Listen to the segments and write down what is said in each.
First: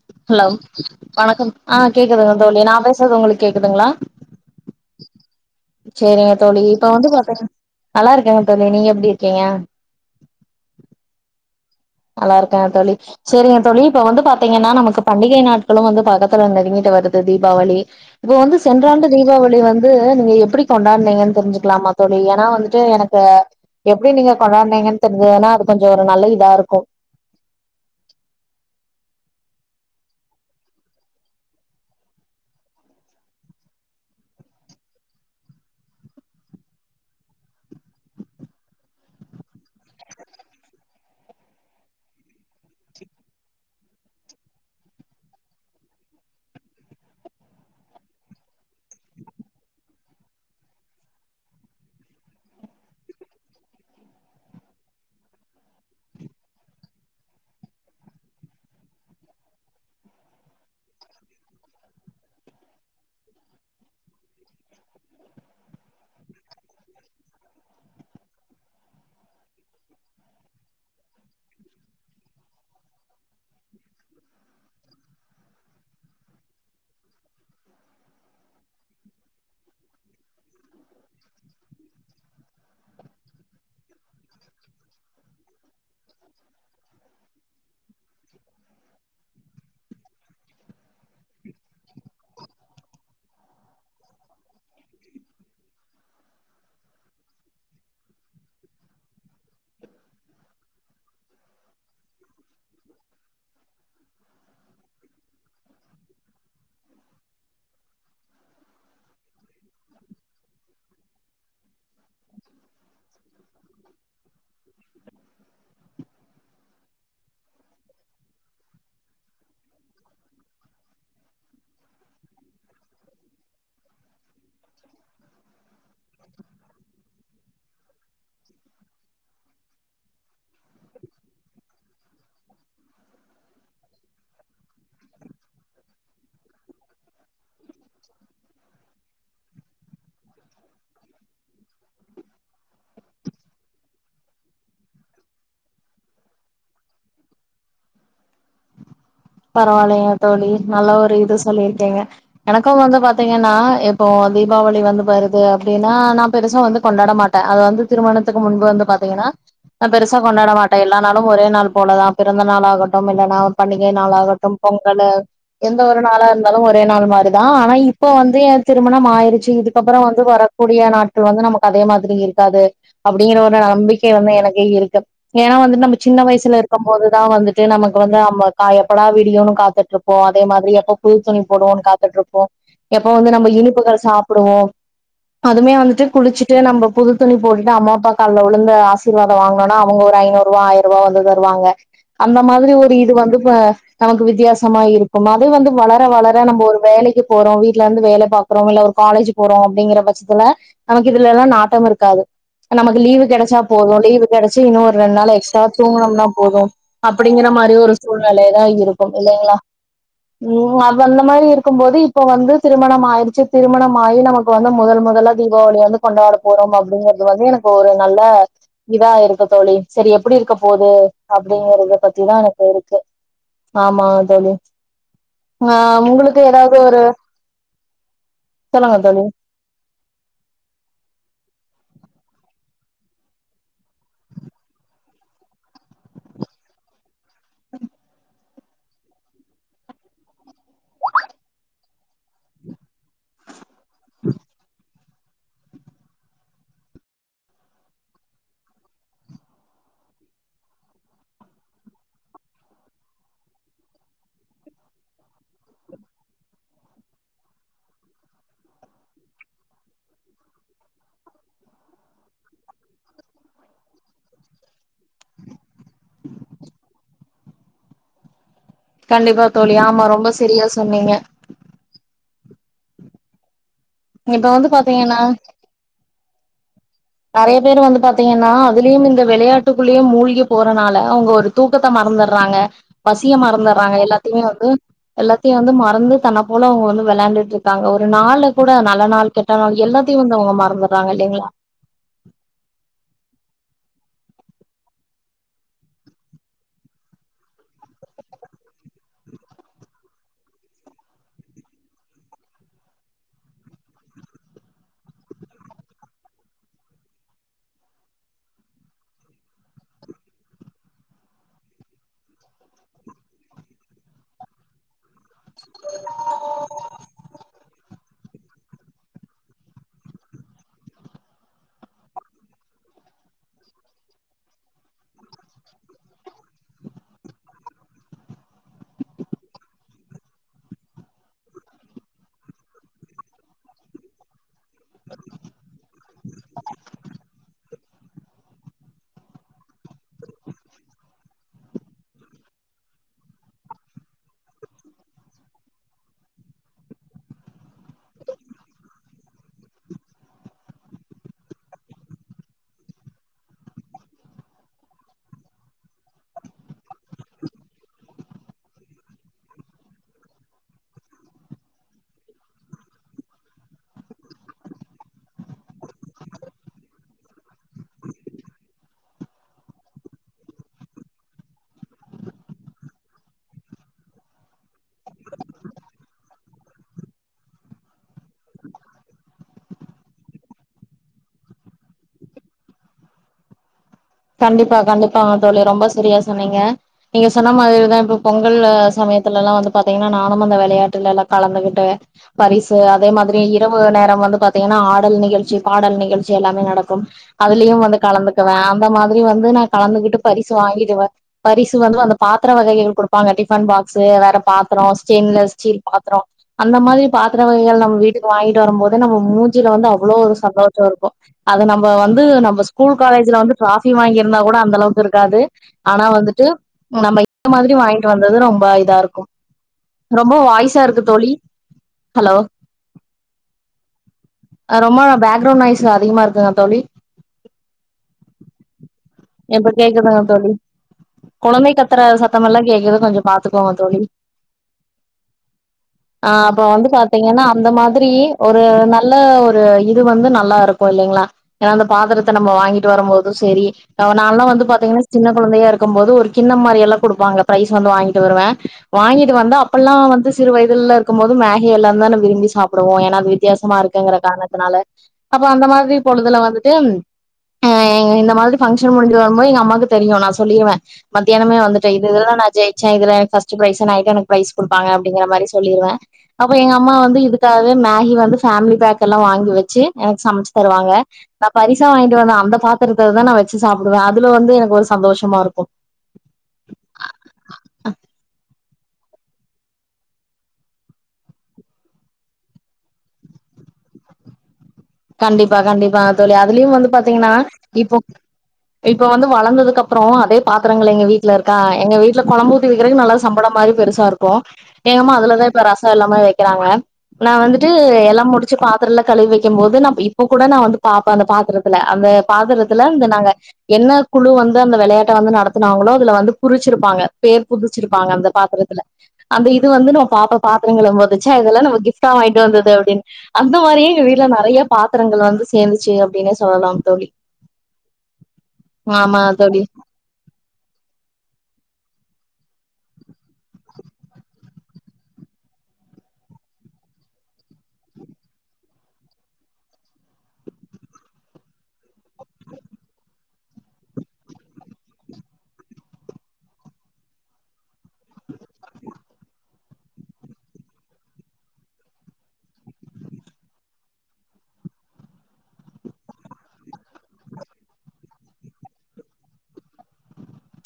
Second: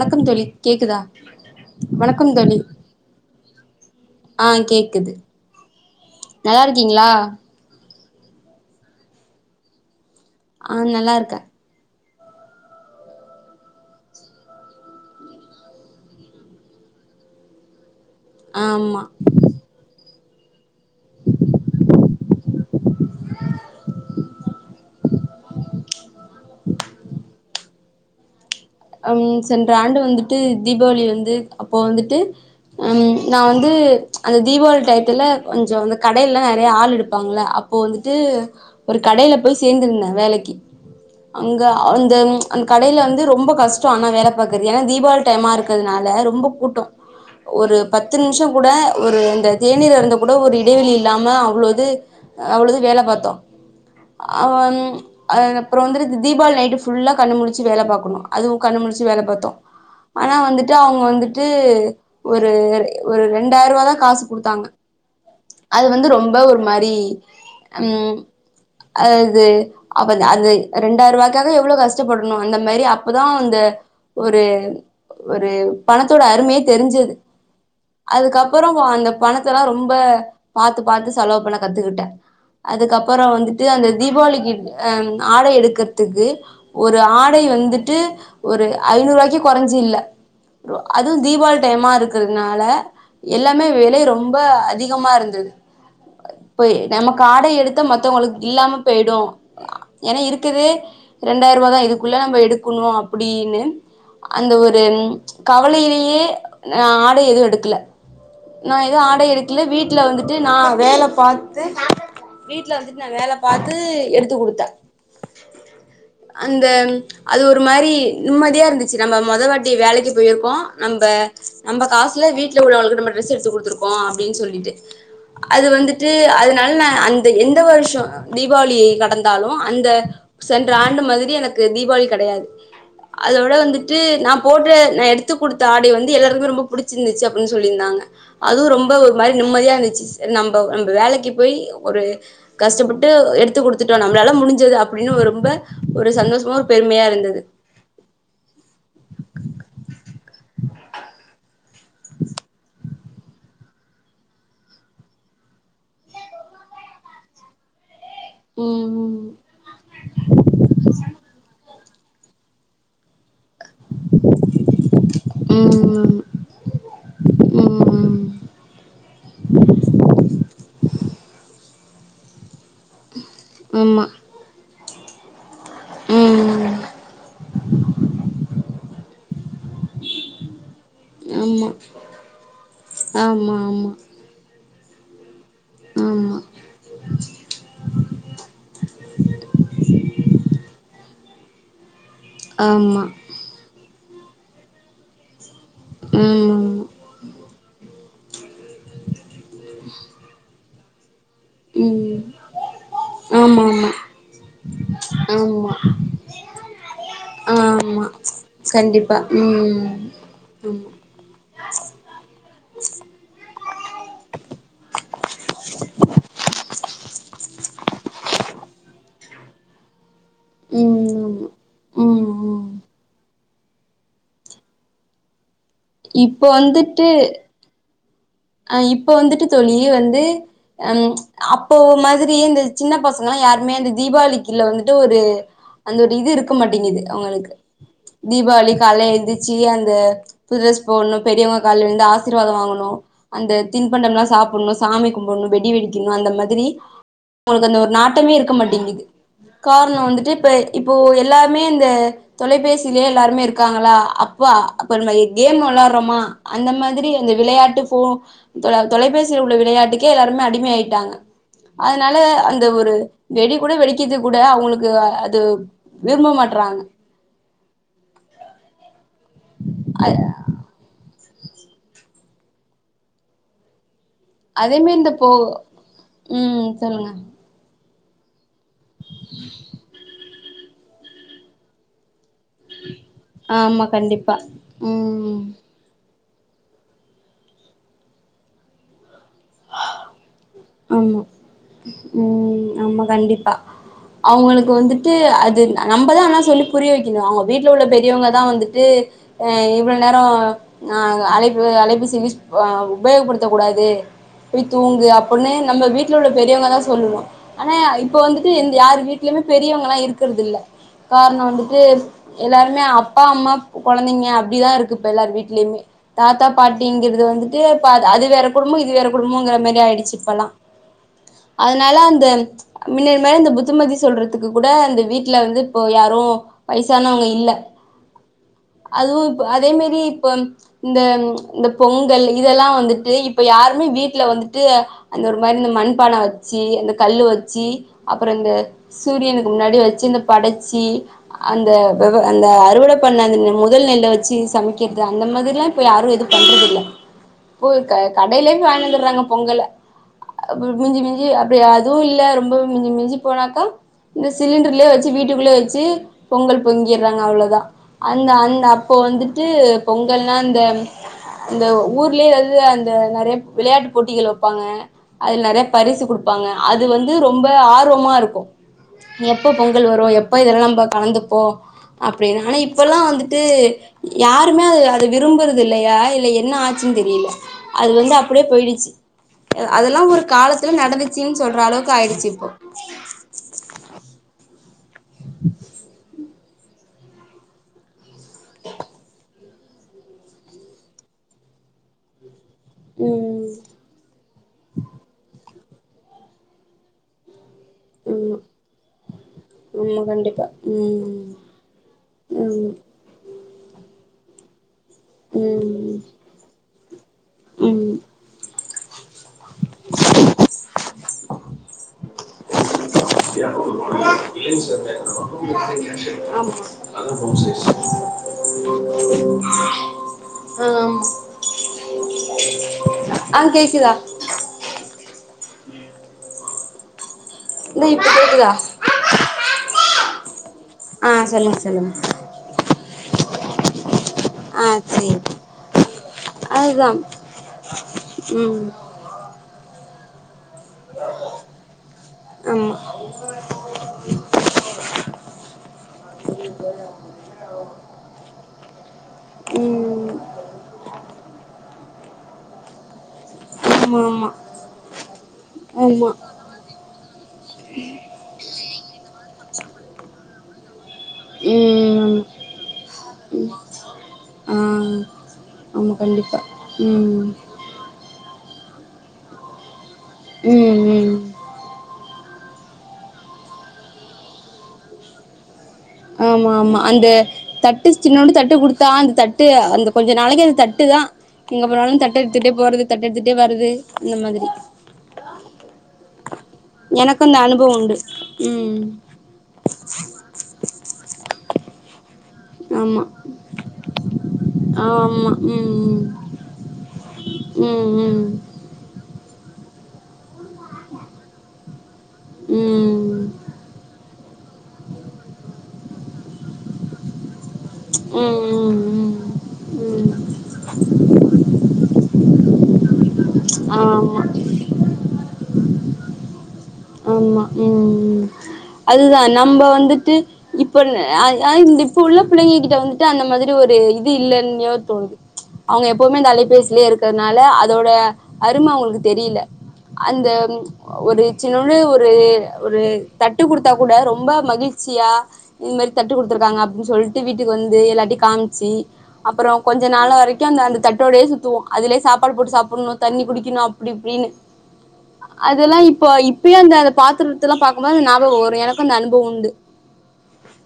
வணக்கம் தோழி ஹலவ் கேக்குதா வணக்கம் ஆ கேக்குதுங்க தோழி நா பேசுற்து உங்களுக் கேக்குதுங்ளா ஆ கேக்குது ச்செரிங்க நல்லா தோழி இப்ப இருக்கீங்களா வந்து பாத்திங்க நல்லார்க்கேங்க தோழி நீங்க எப்டி இர்க்கீங்க ஆ நல்லார்க்கே நல்லார்க்கே தோழி செரிங்க தோழி இப்ப வந்து பாத்தீங்கன்னா நமக்கு பண்டிகை நாட்களு வந்து பக்கத்துல நெருங்கிட்டு வருது தீபாவளி இபோ வந்து ஆமா சென்றாண்டு தீபாவளி வந்த் து நீங்க எப்புடி கொண்டாட்னீங்கன் தெரிஞ்சுக்கலாமா தோழி ஏனா வந்துட்டு எனக்கு எப்டி நீங்க கொண்டாட்னீங்கன் தெரி்ஞ்சதுன்னா அது கொஞ்சோ ஒரு நல்ல இதா இருக் கொ அம் சென்ற ஆண்டு வந்துட்டு தீபாவளி வந்து அப்போ வந்துட்டு அம் நா வந்து அந்த தீபாவளி டயத்துல கொஞ்சோ இந்த கடைய்ல நறைய ஆள் எடுப்பாங்ள அப் போ வந்துட்டு ஒரு கடைய்ல போய் சேந்துருந்த வேலக்கி அங்க அந்தம் அந் கடைய்ல வந்து ரொம்பக் கஸ்டோ ஆனா வேல பாக்கற்து ஏனா தீபாவளி டைமா இருக்கதுனால ரொம்ப கூட்டோ ஒரு பத்து நிம்ஷோ கூட ஒரு இந்த தேநீர் அருந்த கூட ஒரு இடைவெளி இல்லாம அவ்ளோது அவ்ளது வேல பாத்தோ அ அப்பறம் வந்துடு தீபாவளி நைட்டு ஃபுல்லா கண்ண முளிச்சு வேல பாக்கணு அதுவும் கண்ண முளிச்சு வேல பாத்தோ ஆனா வந்துட்டு அவுங்க வந்துட்டு ஒரு ஒரு ரெண்டாயரூவாதா காசு குடுத்தாங்க அது வந்து ரொம்ப ஒரு மாரி ம் அது அப்ப அது ரெண்டாயரூவாக்காக எவ்ளோ கஷ்டப்படணு அந்த மேரி அப் பதா இந்த ஒரு ஒரு பணத்தோட அருமையே தெரிஞ்சுது அதுக்கப்றோ அந்த பணத்தல்லா ரொம்ப பாத்து பாத்து செலவு பண்ண கத்துக்கிட்டே அதுக்கப்பற வந்துட்டு அந்த தீபாவளிக்கு ஆ ஆடை எடுக்குறதுக்கு ஒரு ஆடை வந்துட்டு ஒரு ஐநூரூவாய்க்கு கொறஞ்சு இல்ல அதுவும் தீபாவளி டைமா இருக்கிறதுனால எல்லாமே வெலை ரொம்ப அதிகமா இருந்தது. போய் நமக்காடை எடுத்தா மத்தவங்களுக்கு இல்லாம போய்டும். ஏன்னா இருக்குது ரெண்டாயரூபாவா தா இதுக்குள்ள நம்ம எடுக்கணும் அப்டின்னு அந்த ஒரு கவலையிலேயே நா ஆடை எதுவு எடுக்கல நா ஏதுவு ஆடை எடுக்கல வீட்டுல வந்துட்டு நா வேல பாத்து வீட்டுல வந்துட்டு நா வேல பாத்து எடுத்து குடுத்தே அந்த அது ஒரு மாரி நிம்மதியா இருந்துச்சு நம்ம மொதவாட்டி வேலைக்கு போயிருக்கோ நம்ப நம்ப காசுல வீட்டுல உள்ளவங்களுக்கு நம்ம டிரெஸ் எடுத்து குடுத்துருக்கோ அப்டின்னு சொல்லிட்டு அது வந்துட்டு அதனால நா அந்த எந்த வருஷோ தீபாவளி கடந்தாலும் அந்த சென்ற ஆண்டு மாதிரி எனக்கு தீபாவளி கெடையாது அதோட வந்துட்டு நா போட்ற நா எடுத்துக் குடுத்த ஆடை வந்து எல்லாருக்குமே ரொம்ப பிடிச்சிருந்துச்சு அப்டின்னு சொல்லிருந்தாங்க அதுவும் ரொம்ப ஒரு மாரி நிம்மதியா இருந்துச்சு சரி நம்ப நம்ப வேலைக்கு போய் ஒரு கஷ்டப்பட்டு எடுத்து குடுத்துட்டோ நம்மளால முடிஞ்சது அப்டின்னு ரொம்ப ஒரு சந்தோஷமா பெருமையா இருந்தது பரவால்லைங்க தோழி நல்ல ஒரு இது சொல்லிருக்கேங்க எனக்கும் வந்து பாத்தீங்கன்னா இப்போ தீபாவளி வந்து வருது அப்டின்னா நா பெருசா வந்து கொண்டாட மாட் அது வந்து திருமணத்துக்கு முன்பு வந்து பாத்தீங்கன்னா ம் நா பெருசா கொண்டாட மாட்டே எல்லா நாளும் ஒரே நாள் போலதா பிறந்த நாளாகட்டும் இல்லன்னா பண்டிகை நாளாகட்டும் பொங்கலு எந்த ஒரு ம் நாளா இரு தாலும் ஒரே நாள் மாரிதா ஆனா இப்ப வந்து ஏ திருமணம் ஆய்ருச்சு இதுக்கப்றோ வந்து வர கூடிய நாட்கள் வந்து நமக்கு அதே மாதிரி இருக்காது அப்படிங்கிற ஒரு ஆமா நம்பிக்கை வந்து எனக்கு இருக்கு ஏன்னா வந்துட்டு நம்ம சின்ன வயசுல ம் இருக்கம் போதுதா வந்துட்டு ட்டு நமக்கு வந்து நம்ம எப்படா விடியோன்னு காத்துட்டு இருப்போ அதே மாதிரி எப்ப புது துணி ஆமா போடுவோன்னு காத்துட்டு இருப்போ எப்ப வந்து நம்ம ஆமா இனிப்புகள் சாப்டுவோ அதுமே வந்துட்டு ஆமா குளிச்சுட்டு நம்ம புது துணி போட்டுட்டு அம்மா அப்பா காலுல விழுந்து ஆசி ர்வாதோ வாங்கனோனா அவங்க ஒரு ஐநூருவா ஆயரூவா வந்து தருவாங்க அந்த ஆமா மாதிரி ஒரு ஆமா இது வந்து இப்ப நமக்கு வித்தியாசமா இருக்கு அது வந்து வளர வளர ஆமா நம்ம ஒரு வேலைக்கு போறோ வீட்ல இருந்து வேல பாக்கறோ இல்ல ஒரு காலேஜ் போறோ அப்டிங்கிற பட்சத்துல நமக்கு இதுலல்லா நா ட்டம் ம் இருக்காது நமக்கு லீவு கெடைச்சா ஆமா ஆமா போது லீவு கெடச்சு இன்னும் ஒரு ரெண்டு நாள் எக்ஸ்ட்ரா ஆமா தூங்கணம்ன்னா போது அப்படிங்கிற மாரி ஒரு ஆமா சூழ்நெலைல இருக்கோம் கண்டிப்பா இல்லைங்களா ம் ம் அது அந்த மாதிரி இருக்கும் போது இப்ப வந்து திருமணம் ஆயிருச்சு திருமணம் ஆயி நமக்கு இப்ப வந்து மொதல் மொதலா தீபாவளி வந்து கொண்டாட போறோம் அப்படிங்கறது வந்து எனக்கு ஒரு நல்ல இதா இருக்க தோழி சரி எப்படி இருக்க போது ம் அப்படிங்கறத ம் பத்திதான் எனக்கு ம் ஆமாங்க தோழி ஆ உங்களுக்கு இப்போ ஏதாவது ஒரு வந்துட்டு அ இப்ப வந்துட்டு தோழி வந்து அ அப்போ மாதிரி இந்த சின்ன பசங்கல்லாம் யாருமே அந்த தீபாவளிக்குல்ல வந்துட்டு ஒரு அந்த ஒரு இது இருக்க மாட்டேங்குது அவங்களுக்கு தீபாவளி காலைல எழுந்திரிச்சு அந்த புது டிரெஸ் போடணும் பெரியவங்க கால்ல விழுந்து ஆசீர்வாதம் வாங்கணும் அந்த தின்பண்டம்லாம் சாப்டணும் சாமி கும்பிடணும் வெடி வெடிக்கணும் அந்த மாதிரி அதுல ஒரு நாட்டமே இருக்க மாட்டேங்கிது காரணம் வந்துட்டு இப்போ இப்போ எல்லாமே இந்த தொலைபேசியிலேயே எல்லாருமே இருக்காங்களா அப்பா அப்ப கேம் வொளாடுறோமா அந்த மாதிரி அந்த விளையாட்டு போ இதுல தொலைபேசில உள்ள விளையாட்டுக்கு எல்லாருமே அடிமை ஆயிட்டாங்க அதனால அந்த ஒரு வெடி கூட வெடிக்கரது கூட அவங்களுக்கு அது விரும்ப மாட்றாங்க கண்டிப்பா தோழி ஆமா ரொம்ப சரியா சொன்னீங்க இப்ப வந்து அதேமாதி இந்த பாத்தீங்கன்னா போ ம் சொல்லுங்க நிறைய பேர் வந்து பாத்தீங்கன்னா அதுலயும் இந்த விளையாட்டுக்குள்ளேயும் மூழ்கி போறனால அவங்க ஒரு தூக்கத்த மறந்துடுறாங்க பசிய ஆமா மறந்துடுறாங்க கண்டிப்பா எல்லாத்தையுமே வந்து ம் எல்லாத்தையும் வந்து மறந்து தன்ன உழுந்து உழுந்து விளையாண்டுட்டு இருக்காங்க ஒரு நாள்ல கூட நல்ல நாள் கெட்ட நாள் எல்லா த்து இவங்க மறந்துறாங்க ஆமா இல்லங்களா ம் ஆமா கண்டிப்பா அவங்களுக்கு வந்துட்டு அது நம்மதான் ஆனா சொல்லி புரிய வைக்கணும் அவங்க வீட்டுல உள்ள பெரியவங்கதான் வந்துட்டு அ இவ்வளவு நேரோம் ஆ அலைப்பு அலைப்பேசி் உபயோகப்படுத்த கூடாது போய் தூங்கு அப் ஒன்னு நம்ம வீட்டுல உள்ள பெரியவங்க தான் சொல்லுவோம் ஆனா இப்ப வந்துட்டு எந் யாரு வீட்லயுமே பெரியவங்க எல்லாம் இருக்கறது இல்ல காரணம் வந்துட்டு எல்லாருமே அப்பா அம்மா கொழந்தைங்க அப்படிதான் இருக்கு இப்ப எல்லாரு வீட்டு லியுமே தாத்தா பாட்டிங்கிறது வந்துட்டு ப்ப அது வேற குடும்பம் இது வேற குடும்பங்கிற மாறி ஆயிடுச்சு லாம் அதனால அந்த முன்ன மேறி இந்த புத்தமதி சொல்றதுக்கு கூட இந்த வீட்டுல வந்து இப்போ யாரு வயசனவங்க இல்ல அதுவும் இப்ப அதே மாறி இப்ப. இந்த இந்த பொங்கல் இதெல்லாம் வந்துட்டு இப்ப யாருமே வீட்டுல வந்துட்டு அந்த ஒரு மாறி இந்த மண்பானை வச்சி அந்த கல்லு வச்சி அப்புறம் இந்த சூரியனுக்கு முன்னாடி வச்சு இந்த படைச்சி அந்த அந்த அறுவடை பண்ண அந்த முதல் நெல்ல வச்சு சமைக்கிறது அந்த மாதிரில்லாம் இப்ப யாரும் ஏதும் பண்றதில்ல [inaudible] போய் கடையில இருந்து வாங்கிடு வந்துடுறாங்க பொங்கல மிஞ்சு மிஞ்சி அப்படி அதுவும் இல்ல ரொம்ப மிஞ்சி மிஞ்சி போனாக்கா இந்த சிலிண்டர்லயே வெச்சு வீட்டுக்குள்ளயே வெச்சு பொங்கல் பொங்கிடுறாங்க அவ்வளோதான் அந்த அந்த அப்போ வந்துட்டு பொங்கல்லான்னா இந்த இந்த ஊர்லயே எதுலயோஅந்த நிறைய விளையாட்டு போட்டிகள் வெப் ப்பாங்க அதுல நெறைய பரிசு குடுப்பாங்க அது வந்து ரொம்ப ஆர்வமா இருக்கும் எப்ப பொங்கல் வரு எப்ப இதெல்லா நம்ம கலந்துப்போ அப்டின்னு ஆனா இப்பெல்லா வந்துட்டு யாருமே அது அத விரும்புறது இல்லையா இல்ல என்ன ஆச்சுன்னு தெரில அது வந்து அப்டியே போயிடுச்சு அது எல்லா ஒரு காலத்துல நடந்துச்சுன்னு சொல்ற அளவுக்கு ஆயிடுச்சு இப்போ கண்டிப்பா கண்டிப்பாங்க தோழி ரொம்ப சரியா சொன்னீங்க நீங்க சொன்ன மாதிரிதா இப்போ பொங்கல் சமயத்துல எல்லா வந்து பாத்தீங்கன்னா நானு அந்த விளயாட்டுல எல்லா கலந்துகிட்டு பரிசு அதே மாதிரி ம் இரவு நேரம் வந்து பாத்தீங்கன்னா ஆடல் நிகழ்ச்சி பாடல் நிகழ் ச்சி எல்லாமே நடக்கும் அதுலயு வந்து ஆமா கலந்துக்குவே அந்த மாதிரி வந்து நா ஆமா கலந்துகிட்டு கண்டிப்பா பரிசு வாங்கிடுவே ம் பரிசு வந்து அந்த பாத்திர ம் வகையே குடுப்பாங்க டிஃபன் பாக்ஸ் வேற பாத்துரோ ஸ்டெயின்லெஸ் ஸ்டீல் ம் பாத்ரோ அந்த மாதிரி பாத்திர வகைகள் ம் நம்ம வீட்க்கு வாங்கிட்டு வரு போது நம்ம மூஞ்சில வந்து அவ்ளோவு ஒரு சந்தோஷோ இருக்கு அது நம்ம வந்து நம்ம ஸ்கூல் காலேஜ்ல வந்து ஃடிராபி வாங்கியிருந்தா கூட அந்த அளவுக்கு இருக்காது ஆனா வந்துட்டு நம்ம இந்த மாதிரி வாங்கிட்டு வந் தது ரொம்ப இதா இருக்கு ரொம்ப வாய்ஸா ஆமா இருக்கு தோழி ஹலோ ஆ கேக்குதா ரொம்ப பேக்ரவுண்ட் நாய்ஸ் அதிகமா இருக்குங்க தோழி இல்ல இப்ப கேக்குதா இப்ப கேக்குதுங்க தோழி ஆ சொல்லுங்க கொழந்தை சொல்லுங்க கத்தற சத்தோமெல்லா கேக்குது கொஞ்சோ பாத்துக்கோங்க தோழி ஆ சேரி ஆ அப்போ வந்து அதுதா பாத்தீங்கன்னா அந்த மாதிரி ஒரு ம் இல்ல ஒரு இது வந்து நல்லா இருக்கு இல்லிங்ளா ஏனா அந்த பாத்திரத்த நம்ம ஆமா வாங்கிட்டு வரும்போதும் சரி நான்ல்லா வந்து பாத்தீங்கன்னா சின்ன கொழந்தையா இருக்கும்போது ஒரு கின்னோ மாரியல்லா குடுப்பாங்க ப பிரைஸ் வந்து வாங்கிட்டு வருவே வாங்கிட்டு வந்தா அப்பெல்லா ம் வந்து சிறு வயதில்ல இருக்கு போது மேகிய எல்லா தா விரும்பி சாப்பிடுவோ ஏனா வித் வித்தியாசமா ஆமா இருக்குங்கற ஆமா காரணத்தினால அப்ப அந்த மாரி ஆமா பொழுதுல வந்துட்டு ம் ஆ இந்த மாதிரி பங்க்ஷன் முடிஞ்ச வரும்போது எங்க அம்மாக்கு தெரியு நா சொல்லிடுவே மத்தியானமே வந்துட்டு இது ம் இதுலா நா ஜெய்ச்சே இதுல எனக்கு ஃபர்ஸ்ட் ப்ரைஸு நைட்டு எனக்கு பிரைஸ் ஆமா கொடுப்பாங்க அப்டிங்குற மாரி ஆ சொல்லிருவ ஆமா கண்டிப்பா அப்ப எங்க அம்மா வந்து ம் இதுக்காக மேகி வந்து பேமிலி பேக்க எல்லா வாங்கி வச்சு எனக்கு சமைச்சு ம் தருவாங்க ம் நா பரிசா வாங்கிட்டு வந்த அந்த பாத்திரத்துல தா நா வச்சு சாப்பிடுவ அதுல வந்து எனக்கு ஒரு சந்தோஷமா இருக்கு ஆமா ஆமா அந்த தட்டு சின்னொன்டு தட்டு குடுத்தா அந்த தட்டு அந்த கொஞ்ச நாளைக்கு அந்த தட்டு தா எங்க போனாலு தட்ட எடுத்துட்டே போறது தட்ட எடுத்துட்டே வரது இந்த மாதிரி கண்டிப்பா கண்டிப்பாங்க தோழி அதுலயு வந்து எனக்கு பாத்தீங்கன்னா அந்த அனுபவம் உண்டு இப்போ ம் இப்ப வந்து வளந்ததுக்குகப் அப்றோ அதே பாத்திரங்கள் எங்க வீட்ல இருக்கா எங்க வீட்ல கொழம்பு ஊதி வக்கிறதுக்கு ஆமா நல்லா சம்பளோ மாரி பெருசா இருக்கு எங்கம்மா ஆமா அதுலதா இப்ப ரசோ ம் எல்லாமே வைக்கிறாங்க நா வந்துட்டு ம் எல்லா ம் முடி ச்சி பாத்திரோல்லா கழுவி வைக்கு போது நம் இப் இப்பகூட நா வந்து பாப்பே அந்த பாத்திரத்துல அந்த ம் பாத்திரத்துல இந்த ம் நாங்க என்ன குழு வந்து அந்த வெளயாட்ட வந்து நடத்துனாங்களோ அதுல வந்து குரிச்சிருப்பாங்க பேர் புதிச்சிருப்பாங்க அந்த ம் பாத்திரத்துல ம் அந்த இது வந்து நம்ம ம் ம் பாப்ப பாத்திரங்களுவு போது ச்ச இதெல்லா நம்ம கிஃப்டா வாங்கிட்டு வந்தது அப்டின்னு அந்த மாரியே எங்க வீட்ல ஆமா நெறைய பாத்திரங்கள் வந்து சேந்துச்சு அப்டின்னே சொல்லலாம் தோழி ஆமா ம் அதுதா ஆமா தோழி நம்ம வந்துட்டு இப்ப இல்ல அ அ இப்ப உள்ள பிள்ளைங்க கிட்ட வந்துட்டு அந்த மாதிரி ஒரு இது இல்லலைன்னுயோ தோணுது அவங்க எப்பவுமே இந்த அலைபேசிலயே இருக்றதுனால அதோட அருமை அவனுக்கு தெரியல அந்த ஒரு சின்னொன்னு ஒரு ஒரு தட்டு குடுத்தா கூட ரொம்ப மகிழ்ச்சியா இது மாரி தட்டு குடுத்துருக்காங்க அப்டின்னு சொல்லிட்டு வீட்டுக்கு வந்து எல்லாட்டையும் காம்ச்சி அப்புறோ கொஞ்ச நாள் வரைக்கும் அந்த அந்த தட்டோடையே சுத்துவோம் அதுலயே சாப்பாடு போட்டு சாப்ட்ணும் தண்ணி குடிக்கணும் அப்டி இப்டின்னு அதெல்லாம் இப்ப இப்பயு அந்த அந்த பாத்திரத்தல்லா பாக்கும்போது நாபகோ வரும் எனக்கும் அந்த அனுபவம் உண்டு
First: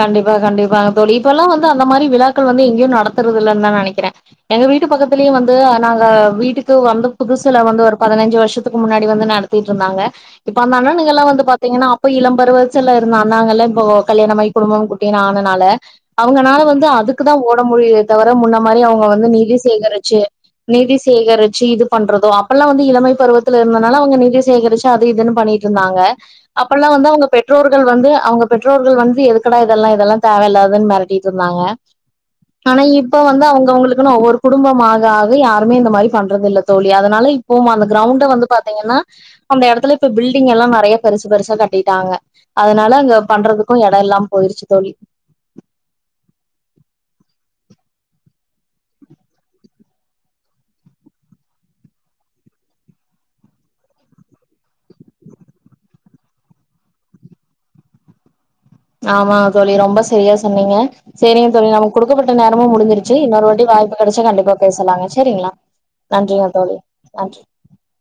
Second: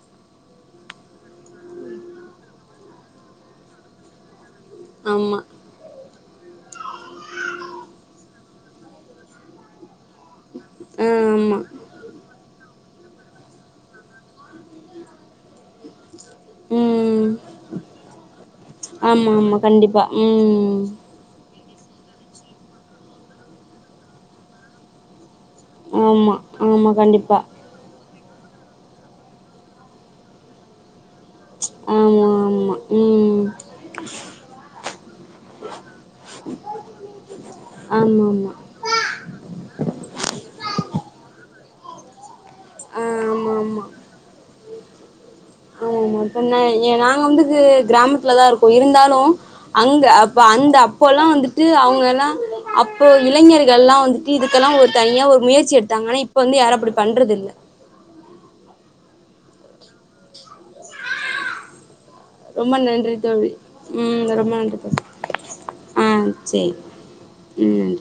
கண்டிப்பா கண்டிப்பாக தோழி இப்பல்லா வந்து அந்த மாரி விழாக்கள் வந்து எங்கயும் நடத்துறது இல்லன் தா நெனைக்கிறே எங்க வீட் டு பக்கத்துலயும் ஆமா வந்து நாங்க வீடு க்கு வந்த புதுசுல வந்து ஒரு பதினைஞ்சு வருஷத்துக்கு முன்னாடி வந்து நடத்திட்டு இருந்தாங்க இப்ப அந்த ஆ அண்ணனுங்கல்லா வந்து ஆமா பாத்தீங்கன்னா அப்ப இளம் பருவத்துல்ல இருந்த அண்ணாங்கல்லா இப்ப கல்யாணம் ஆயி குடும்பம் குட்டின்னு ஆனனால அவங்கனால வந்து அதுக்கு தா ம் ஓட முடியுதே தவர முன்ன மாரி அவங்க வந்து ஆமா நிதி ஆமா கண்டிப்பா சேகரிச்சு ம் நிதி சேகரிச்சு இது பண்றதோ அப்பெல்லா வந்து இளமை பருவத்துல இருந்தனால அவங்க நிதி சேகரிச்சு அது இதுன்னு பண்ணி ட்ருந்தாங்க ஆமா அப்பெல்லா ஆமா வந்து அவங்க கண்டிப்பா பெற்றோர் கள் வந்து அவங்க பெற்றோர்கள் வந்து எதுக்கடா இதெல்லா இதெல்லா தேவையில்லாதுன்னு மெரட்டிட்டு இருந்தாங்க ஆமா ஆமா ஆனா இப்ப ம் வந்து அவங்கவுங்களுக்குன்னு ஒவ்வொரு குடும்பமாக ஆக யாருமே இந்த மாரி பண்றது இல்லை தோழி அதனால போமா அந்த ஆமா க்ரௌண்ட வந்து ஆமா பாத்தீங்கன்னா அந்த எடத்துல இப்ப பில்டிங் எல்லா நெறைய பெருசு பெருசா கட்டிட்டாங்க அதனால ஆ அங்க ஆமா பண்றதுக்கும் எடம் இல்லாம போயிருச்சு தோழி ஆமா ஆமா பின்ன ஏ நாங்க வந்து கிராமத்துலதா இருக்கோம் இருந்தாலும் அங்க அப்ப அந்த அப்போல்லாம் வந்துட்டு அவங்கல்லாம் அப்போ இளைஞர்கள்ல்லாம் வந்துட்டு இதுக்கெல்லாம் ஒரு தனியா ஒரு முயற்சி எடுத்தாங்க ஆனா இப்ப வந்து யாரும் அப்டி பண்றது இல்லை ஆமாங்க தோழி ரொம்ப சரியா சொன்னீங்க சரிங்க தோழி நமக் குடுக்கப்பட்ட நேரமும் ரொம்ப நன்றி முடிஞ்சுருச்சு இன்னொரு தோழி வாட்டி வாய்ப்பு கெடச்சா ம் ரொம்ப கண்டிப்பா நன்றி தோழி பேசலாங்க சேரிங்களா ஆ நன்றிங்க சேரி தோழி நன்றி ம்